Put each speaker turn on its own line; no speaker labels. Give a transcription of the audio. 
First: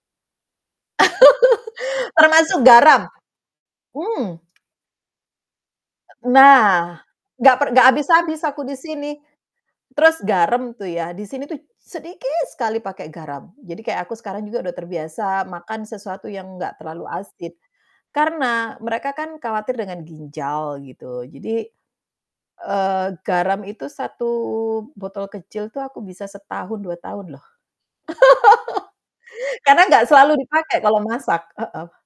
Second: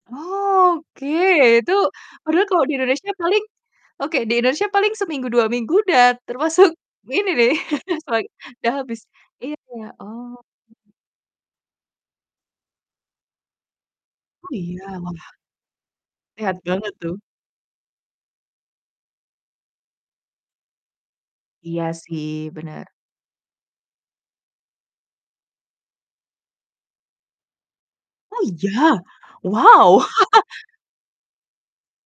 Oh, oke itu padahal kalau
Termasuk
di
garam.
Indonesia paling oke, di
Hmm.
Indonesia paling seminggu 2 minggu udah
E
termasuk
nah,
ini nih
gak per gak
sewak
habis-habis aku
udah
di
habis
sini.
iya ya,
Terus
oh.
garam tuh ya di sini tuh sedikit sekali pakai garam, jadi kayak aku sekarang
Oh,
juga udah
iya? Wah.
terbiasa makan sesuatu yang
Sehat
nggak
banget
terlalu
tuh.
asin, karena mereka kan khawatir dengan ginjal gitu. Jadi,
Iya sih, bener.
eee, garam itu 1 botol kecil tuh aku bisa setahun 2 tahun loh.
Oh iya?
Karena
Wow!
nggak selalu dipakai kalau masak, heeh.